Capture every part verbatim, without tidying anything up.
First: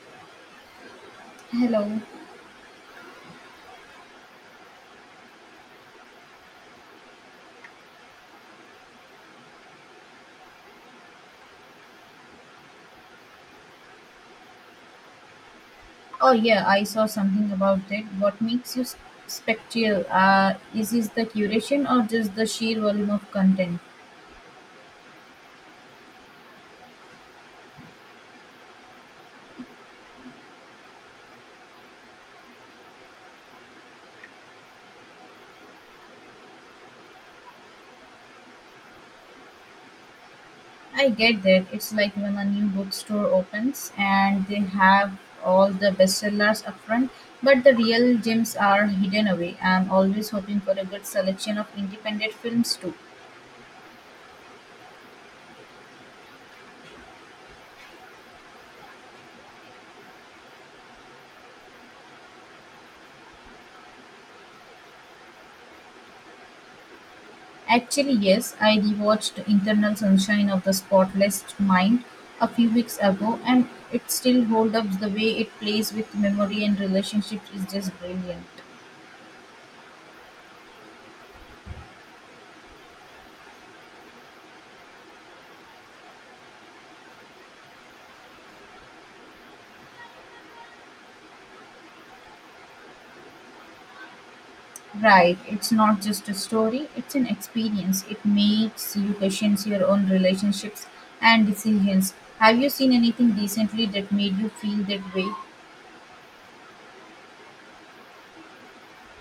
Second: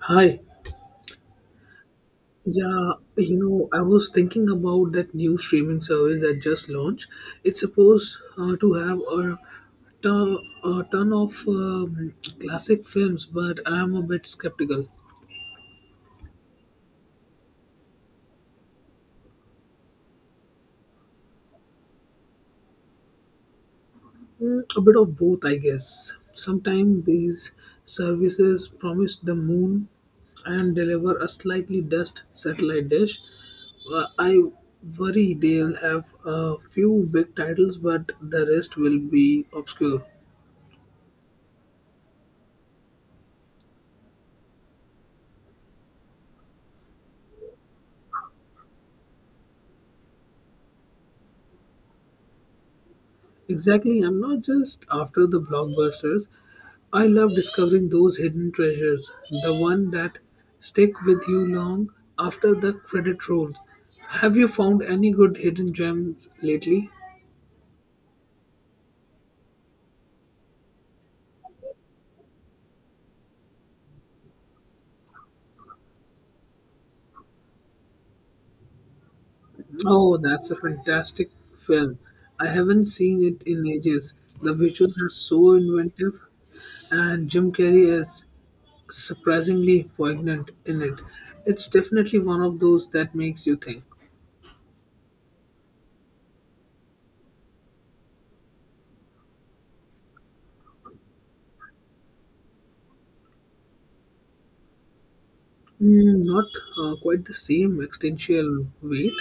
Hi. Hello. Yeah, you know, I was thinking about that new streaming service that just launched. It's supposed uh, to have a ton, a ton of um, classic films, but I'm a bit skeptical. Oh yeah, I saw something about it. What makes you s- spectral? Uh, is it the curation or just the sheer volume of content? Mm, a bit of both, I guess. Sometimes these services promise the moon and deliver a slightly dust satellite dish. Uh, I worry they'll have a few big titles, but the rest will be obscure. I get that. It's like when a new bookstore opens and they have all the bestsellers up front, but the real gems are hidden away. I'm always hoping for a good selection of independent films too. Exactly, I'm not just after the blockbusters. I love discovering those hidden treasures, the one that stick with you long after the credit rolls. Have you found any good hidden gems lately? Actually yes, I rewatched Internal Sunshine of the Spotless Mind a few weeks ago, and it still holds up. The way it plays with memory and relationships is just brilliant. Oh, that's a fantastic film. I haven't seen it in ages. The visuals are so inventive, and Jim Carrey is surprisingly poignant in it. It's definitely one of those that makes you think. Right, it's not just a story, it's an experience. It makes you question your own relationships and decisions. Have you seen anything recently that made you feel that way? Mm, not uh, quite the same existential weight,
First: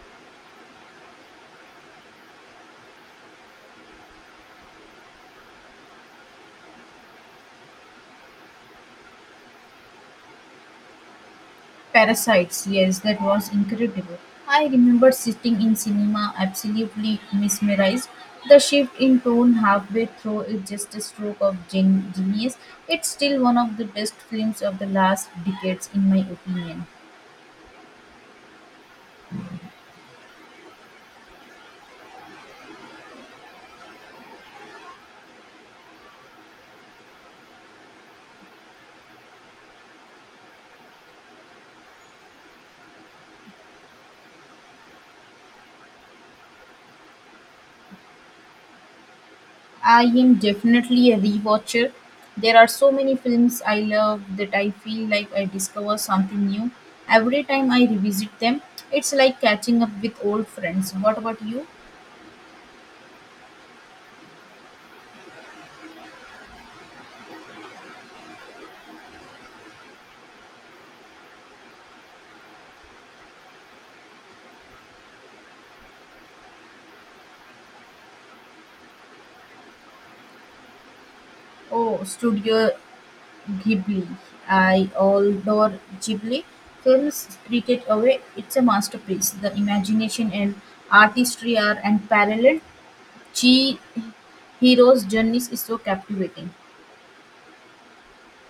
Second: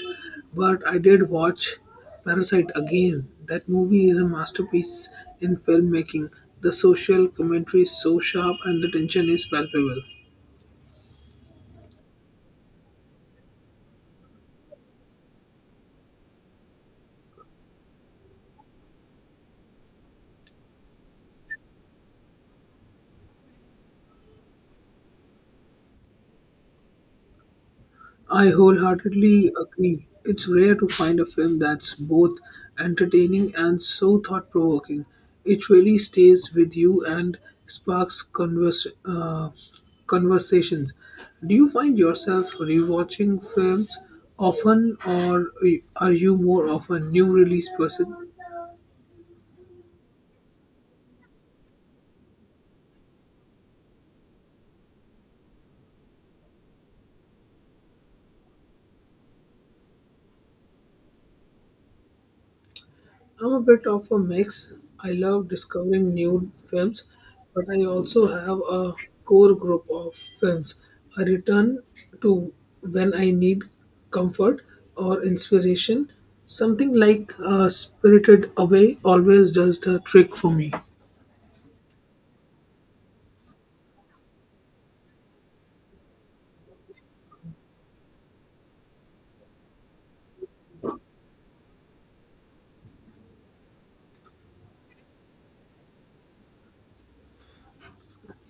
but I did watch Parasite again. That movie is a masterpiece in filmmaking. The social commentary is so sharp and the tension is palpable. Parasites, yes, that was incredible. I remember sitting in cinema absolutely mesmerized. The shift in tone halfway through is just a stroke of gen- genius. It's still one of the best films of the last decades, in my opinion. I wholeheartedly agree. It's rare to find a film that's both entertaining and so thought provoking. It really stays with you and sparks converse, uh, conversations. Do you find yourself rewatching films often, or are you more of a new release person? I am definitely a rewatcher. There are so many films I love that I feel like I discover something new every time I revisit them. It's like catching up with old friends. What about you? I'm a bit of a mix. I love discovering new films, but I also have a core group of films I return to when I need comfort or inspiration. Something like uh, Spirited Away always does the trick for me. Oh, Studio Ghibli, I adore Ghibli films. Spirited Away, it's a masterpiece. The imagination and artistry are unparalleled. Chihiro's journey is so captivating.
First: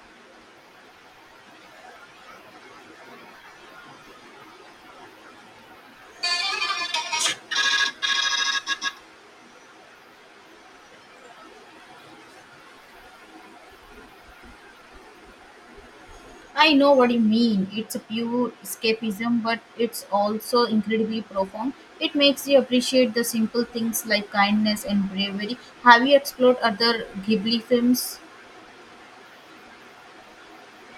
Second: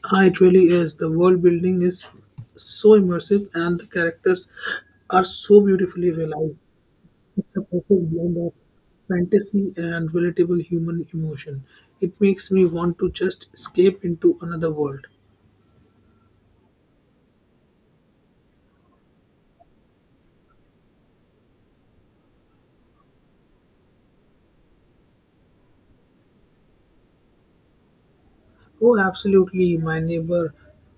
Ah, it really is. The world building is so immersive and the characters are so beautifully realized. It's a perfect blend of fantasy and relatable human emotion. It makes me want to just escape into another world. I know what you mean. It's a pure escapism, but it's also incredibly profound. It makes you appreciate the simple things like kindness and bravery. Have you explored other Ghibli films? Oh, absolutely. My neighbor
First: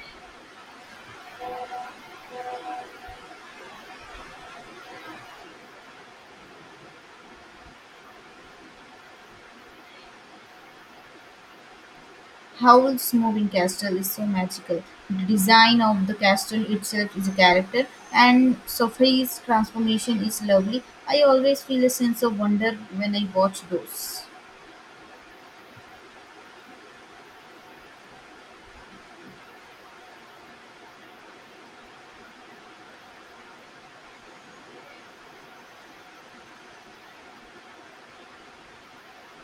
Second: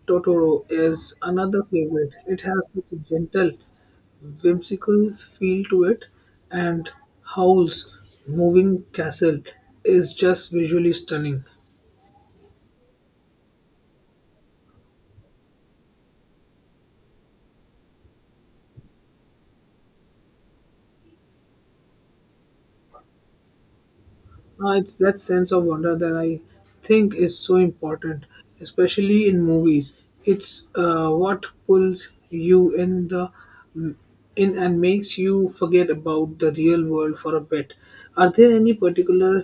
Totoro is another favorite. It has such a gentle, whimsical feel to it, and Howl's moving castle is just visually stunning. Howl's Moving Castle is so magical. The design of the castle itself is a character, and Sophie's transformation is lovely. I always feel a sense of wonder when I watch those. Uh, it's that sense of wonder that I think is so important, especially in movies. It's uh, what pulls you in the in and makes you forget about the real world for a bit. Are there any particular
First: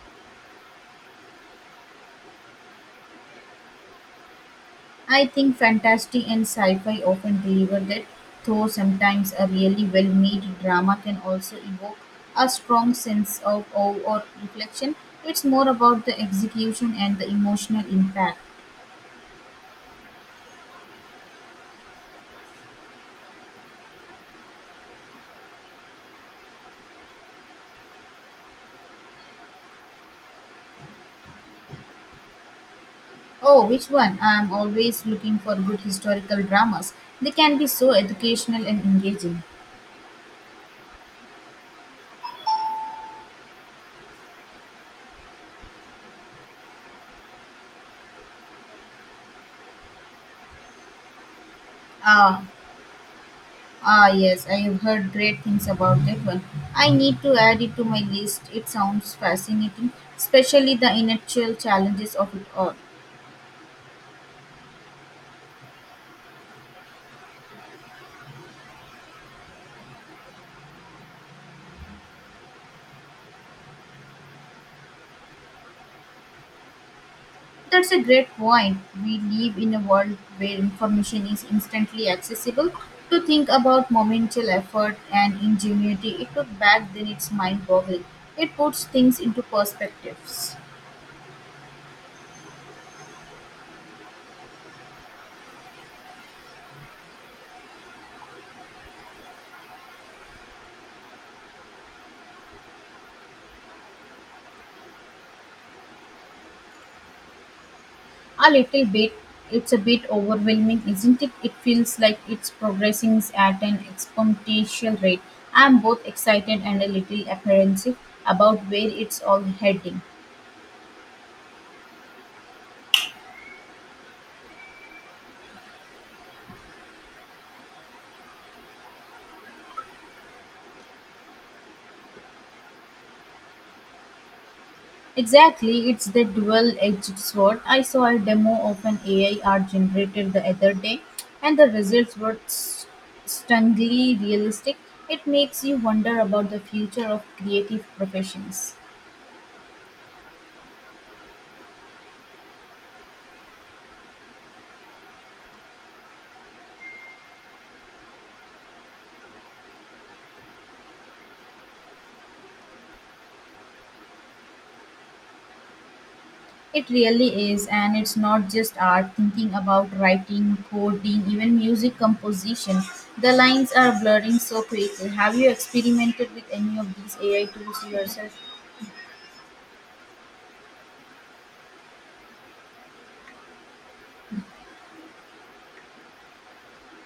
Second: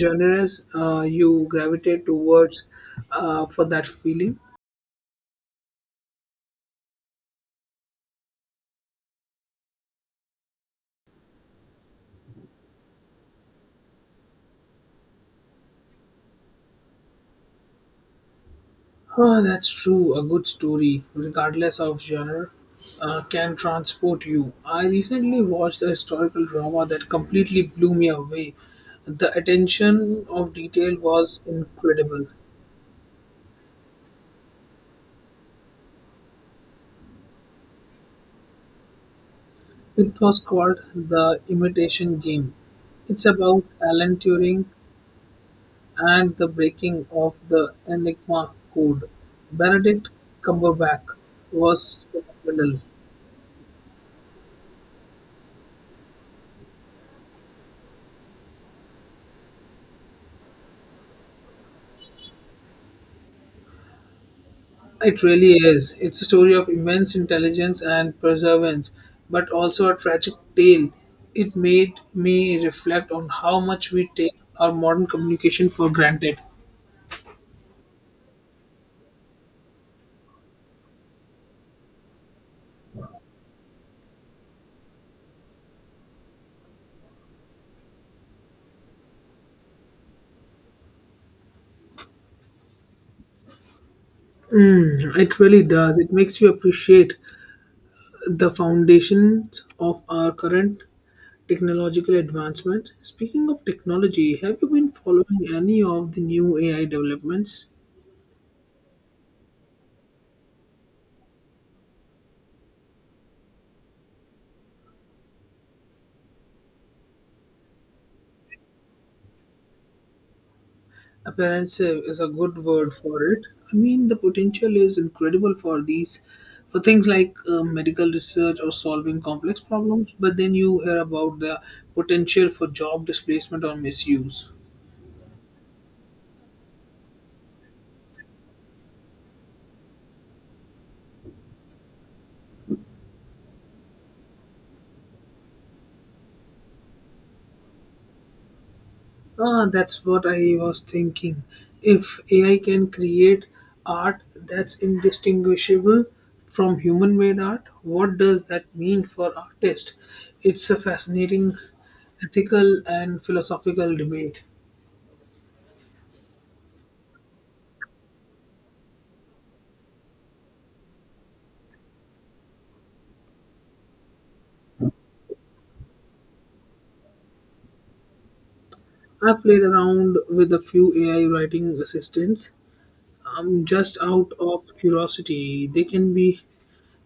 genres uh, you gravitate towards uh, for that feeling? I think fantasy and sci fi often deliver that, though sometimes a really well made drama can also evoke a strong sense of awe or reflection. It's more about the execution and the emotional impact. Oh, that's true. A good story, regardless of genre, uh, can transport you. I recently watched a historical drama that completely blew me away. The attention of detail was incredible. Oh, which one? I am always looking for good historical dramas. They can be so educational and engaging. It was called The Imitation Game. It's about Alan Turing and the breaking of the Enigma code. Benedict Cumberbatch was Ah, phenomenal. ah, yes, I have heard great things about that one. I need to add it to my list. It sounds fascinating, especially the intellectual challenges of it all. It really is. It's a story of immense intelligence and perseverance, but also a tragic tale. It made me reflect on how much we take our modern communication for granted. That's a great point. We live in a world where information is instantly accessible. To think about momental effort and ingenuity it took back then, it's mind boggling. It puts things into perspectives. Mm, it really does. It makes you appreciate the foundations of our current technological advancement. Speaking of technology, have you been following any of the new A I developments? A little bit. It's a bit overwhelming, isn't it? It feels like it's progressing at an exponential rate. I'm both excited and a little apprehensive about where it's all heading. Apprehensive is a good word for it. I mean, the potential is incredible for these, for things like uh, medical research or solving complex problems. But then you hear about the potential for job displacement or misuse. Exactly, it's the dual edged sword. I saw a demo of an A I art generator the other day, and the results were s- stunningly realistic. It makes you wonder about the future of creative professions. Ah, that's what I was thinking. If A I can create art that's indistinguishable from human-made art, what does that mean for artists? It's a fascinating ethical and philosophical debate. It really is, and it's not just art. Thinking about writing, coding, even music composition, the lines are blurring so quickly. Have you experimented with any of these A I tools yourself? I've played around with a few A I writing assistants um, just out of curiosity. They can be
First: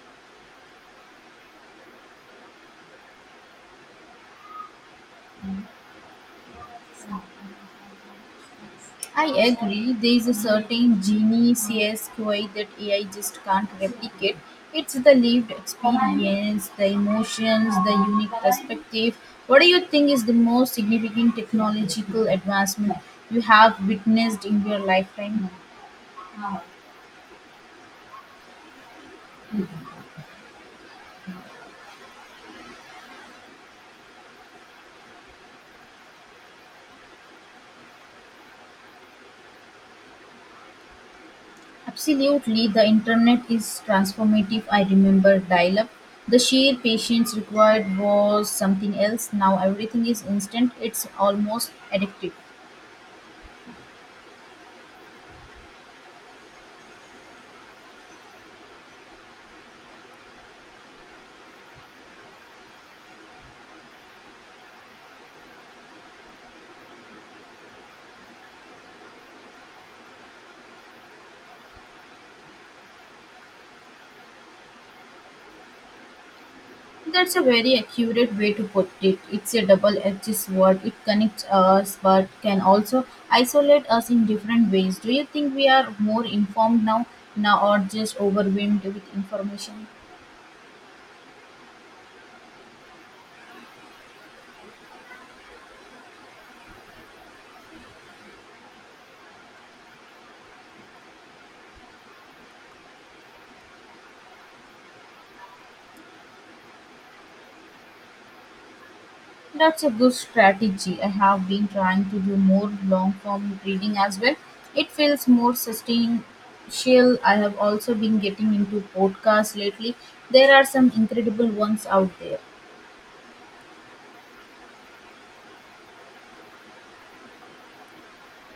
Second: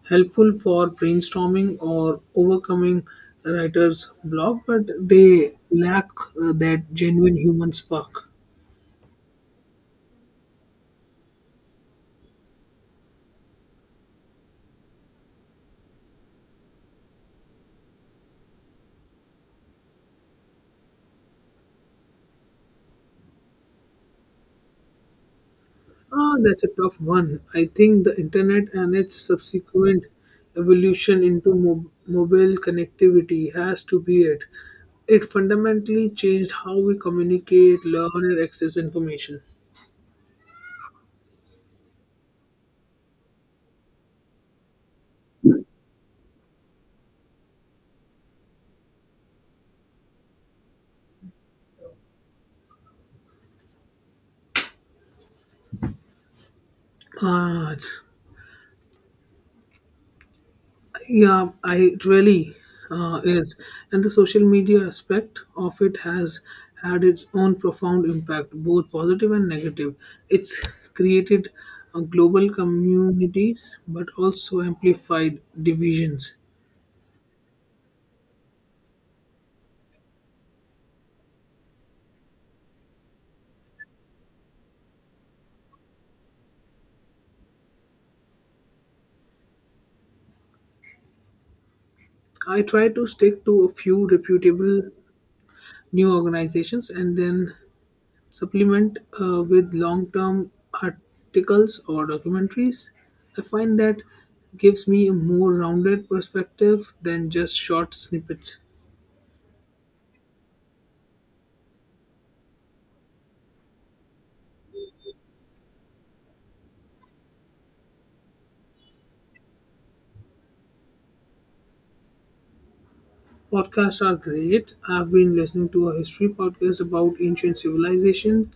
helpful for brainstorming or overcoming a writer's block, but they lack uh, that genuine human spark. I agree, there is a certain genie C S Q I that A I just can't replicate. It's the lived experience, the emotions, the unique perspective. What do you think is the most significant technological advancement you have witnessed in your lifetime? Ah, that's a tough one. I think the internet and its subsequent evolution into mob- mobile connectivity has to be it. It fundamentally changed how we communicate, learn, and access information. Absolutely, the internet is transformative. I remember dial up. The sheer patience required was something else. Now everything is instant, it's almost addictive. Uh, yeah, I really uh, is, and the social media aspect of it has had its own profound impact, both positive and negative. It's created uh, global communities, but also amplified divisions. That's a very accurate way to put it. It's a double edged sword. It connects us but can also isolate us in different ways. Do you think we are more informed now, now or just overwhelmed with information? I try to stick to a few reputable new organizations, and then supplement uh, with long term articles or documentaries. I find that gives me a more rounded perspective than just short snippets. That's a good strategy. I have been trying to do more long form reading as well. It feels more substantial. I have also been getting into podcasts lately. There are some incredible ones out there. Podcasts are great. I've been listening to a history podcast about ancient civilization.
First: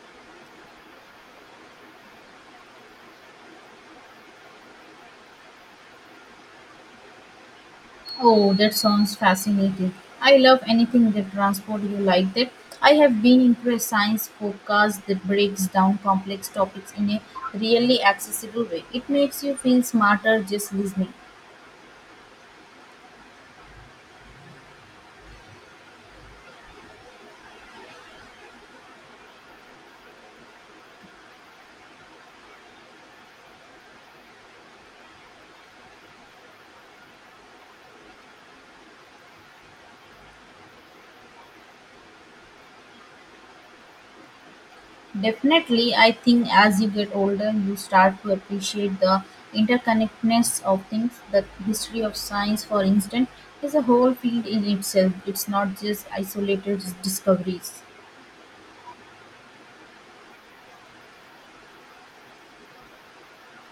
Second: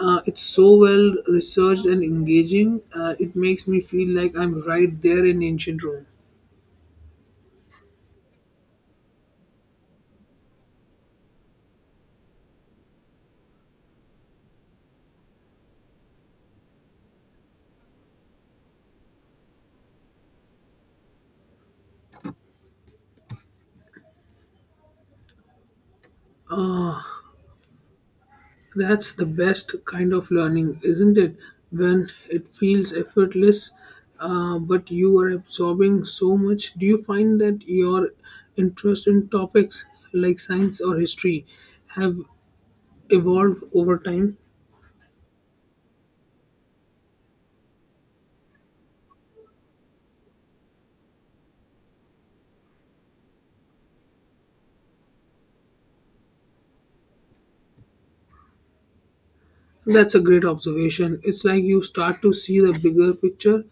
Uh, it's so well researched and engaging. Uh, it makes me feel like I'm right there in ancient Rome. Oh, that sounds fascinating. I love anything that transports you like that. I have been into a science podcast that breaks down complex topics in a really accessible way. It makes you feel smarter just listening. That's the best kind of learning, isn't it? When it feels effortless, uh, but you are absorbing so much. Do you find that your interest in topics like science or history have evolved over time? Definitely, I think as you get older, you start to appreciate the interconnectedness of things. The history of science, for instance, is a whole field in itself. It's not just isolated discoveries. That's a great observation. It's like you start to see the bigger picture.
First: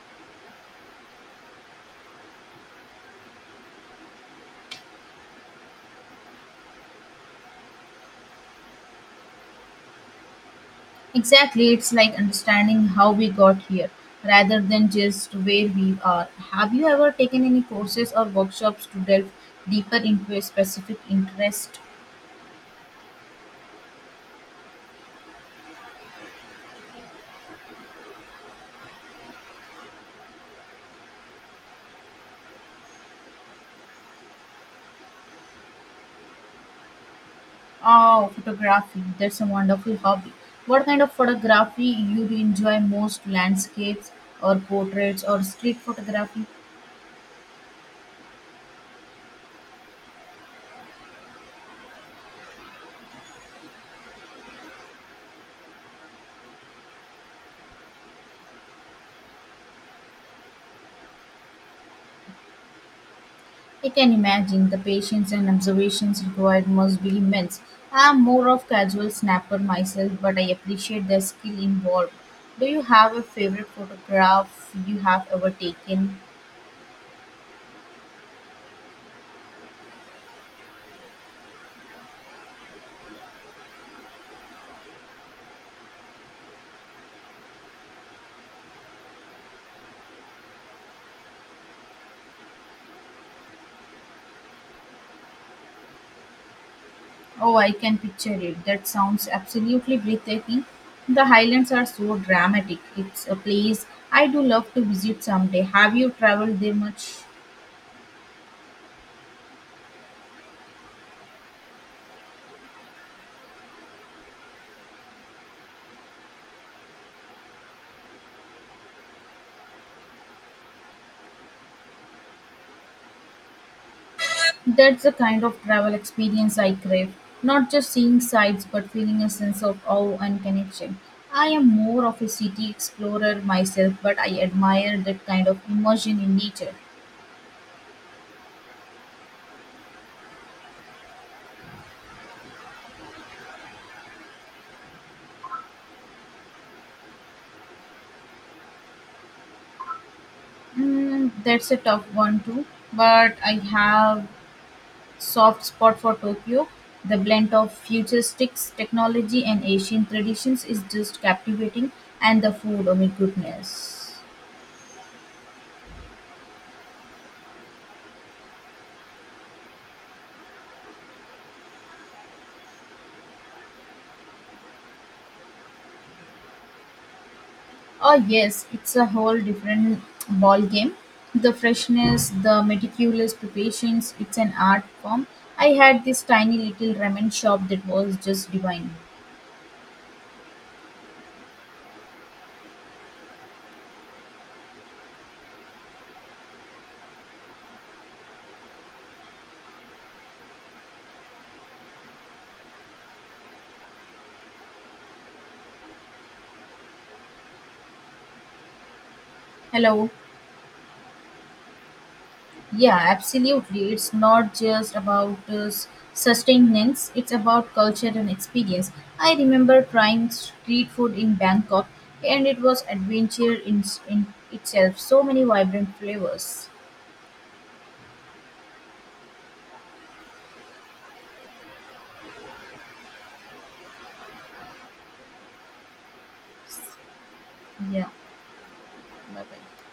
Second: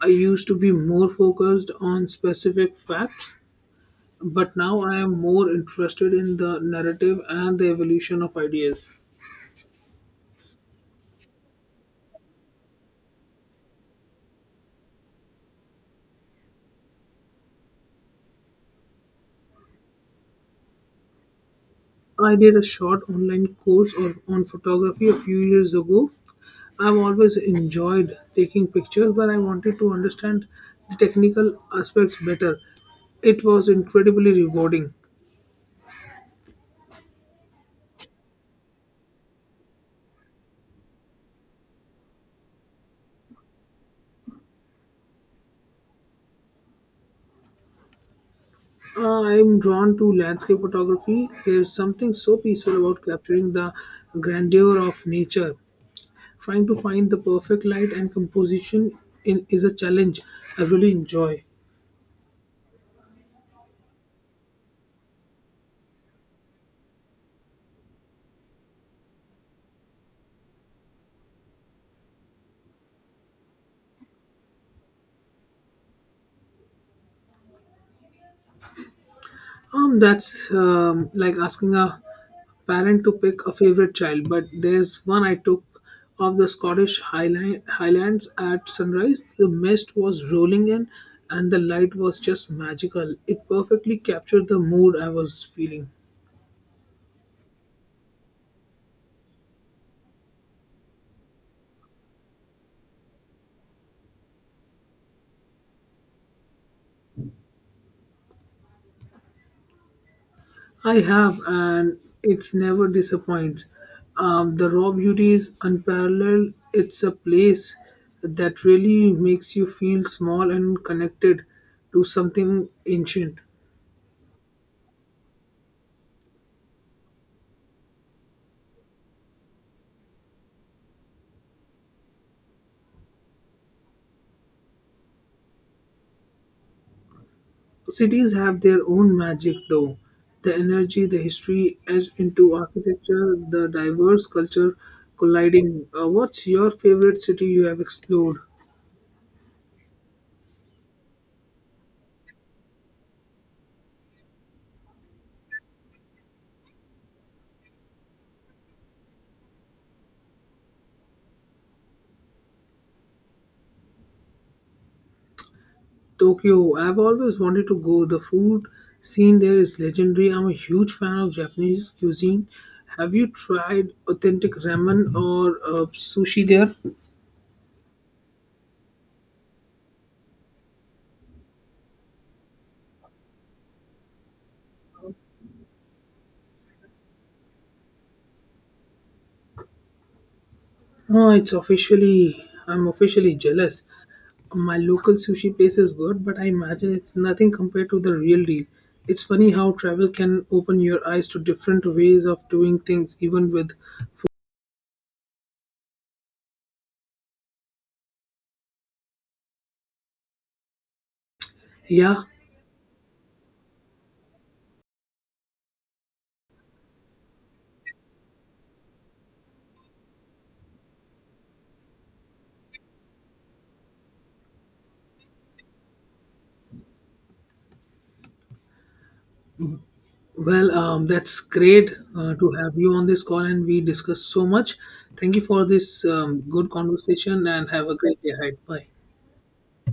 I used to be more focused on specific facts, but now I am more interested in the narrative and the evolution of ideas. Exactly, it's like understanding how we got here rather than just where we are. Have you ever taken any courses or workshops to delve deeper into a specific interest? I did a short online course on, on photography a few years ago. I've always enjoyed taking pictures, but I wanted to understand the technical aspects better. It was incredibly rewarding. Oh, photography. That's a wonderful hobby. What kind of photography you enjoy most? Landscapes or portraits or street photography? Uh, I'm drawn to landscape photography. There's something so peaceful about capturing the grandeur of nature. Trying to find the perfect light and composition in, is a challenge I really enjoy. I can imagine the patience and observations required must be immense. I'm more of casual snapper myself, but I appreciate the skill involved. Do you have a favorite photograph you have ever taken? Um, that's um, like asking a parent to pick a favorite child. But there's one I took of the Scottish Highland, Highlands at sunrise. The mist was rolling in, and the light was just magical. It perfectly captured the mood I was feeling. Oh, I can picture it. That sounds absolutely breathtaking. The highlands are so dramatic. It's a place I do love to visit someday. Have you traveled there much? I have, and it's never disappoints. Um, the raw beauty is unparalleled. It's a place that really makes you feel small and connected to something ancient. That's the kind of travel experience I crave. Not just seeing sights, but feeling a sense of awe and connection. I am more of a city explorer myself, but I admire that kind of immersion in nature. Cities have their own magic though. The energy, the history etched into architecture, the diverse culture colliding. Uh, what's your favorite city you have explored? Mm, that's a tough one too, but I have soft spot for Tokyo. The blend of futuristic technology and Asian traditions is just captivating, and the food, oh my goodness. Tokyo. I've always wanted to go. The food scene there is legendary. I'm a huge fan of Japanese cuisine. Have you tried authentic ramen or uh, sushi there? Oh yes, it's a whole different ball game. The freshness, the meticulous preparations, it's an art form. I had this tiny little ramen shop that was just divine. Oh, it's officially, I'm officially jealous. My local sushi place is good, but I imagine it's nothing compared to the real deal. It's funny how travel can open your eyes to different ways of doing things, even with food. Hello. Yeah, Yeah, absolutely. It's not just about uh, s- sustenance, it's about culture and experience. I remember trying street food in Bangkok, and it was adventure in, in itself. So many vibrant flavors. well, um, that's great uh, to have you on this call, and we discussed so much. Thank you for this um, good conversation, and have a Yeah, great day ahead. Bye. bye bye.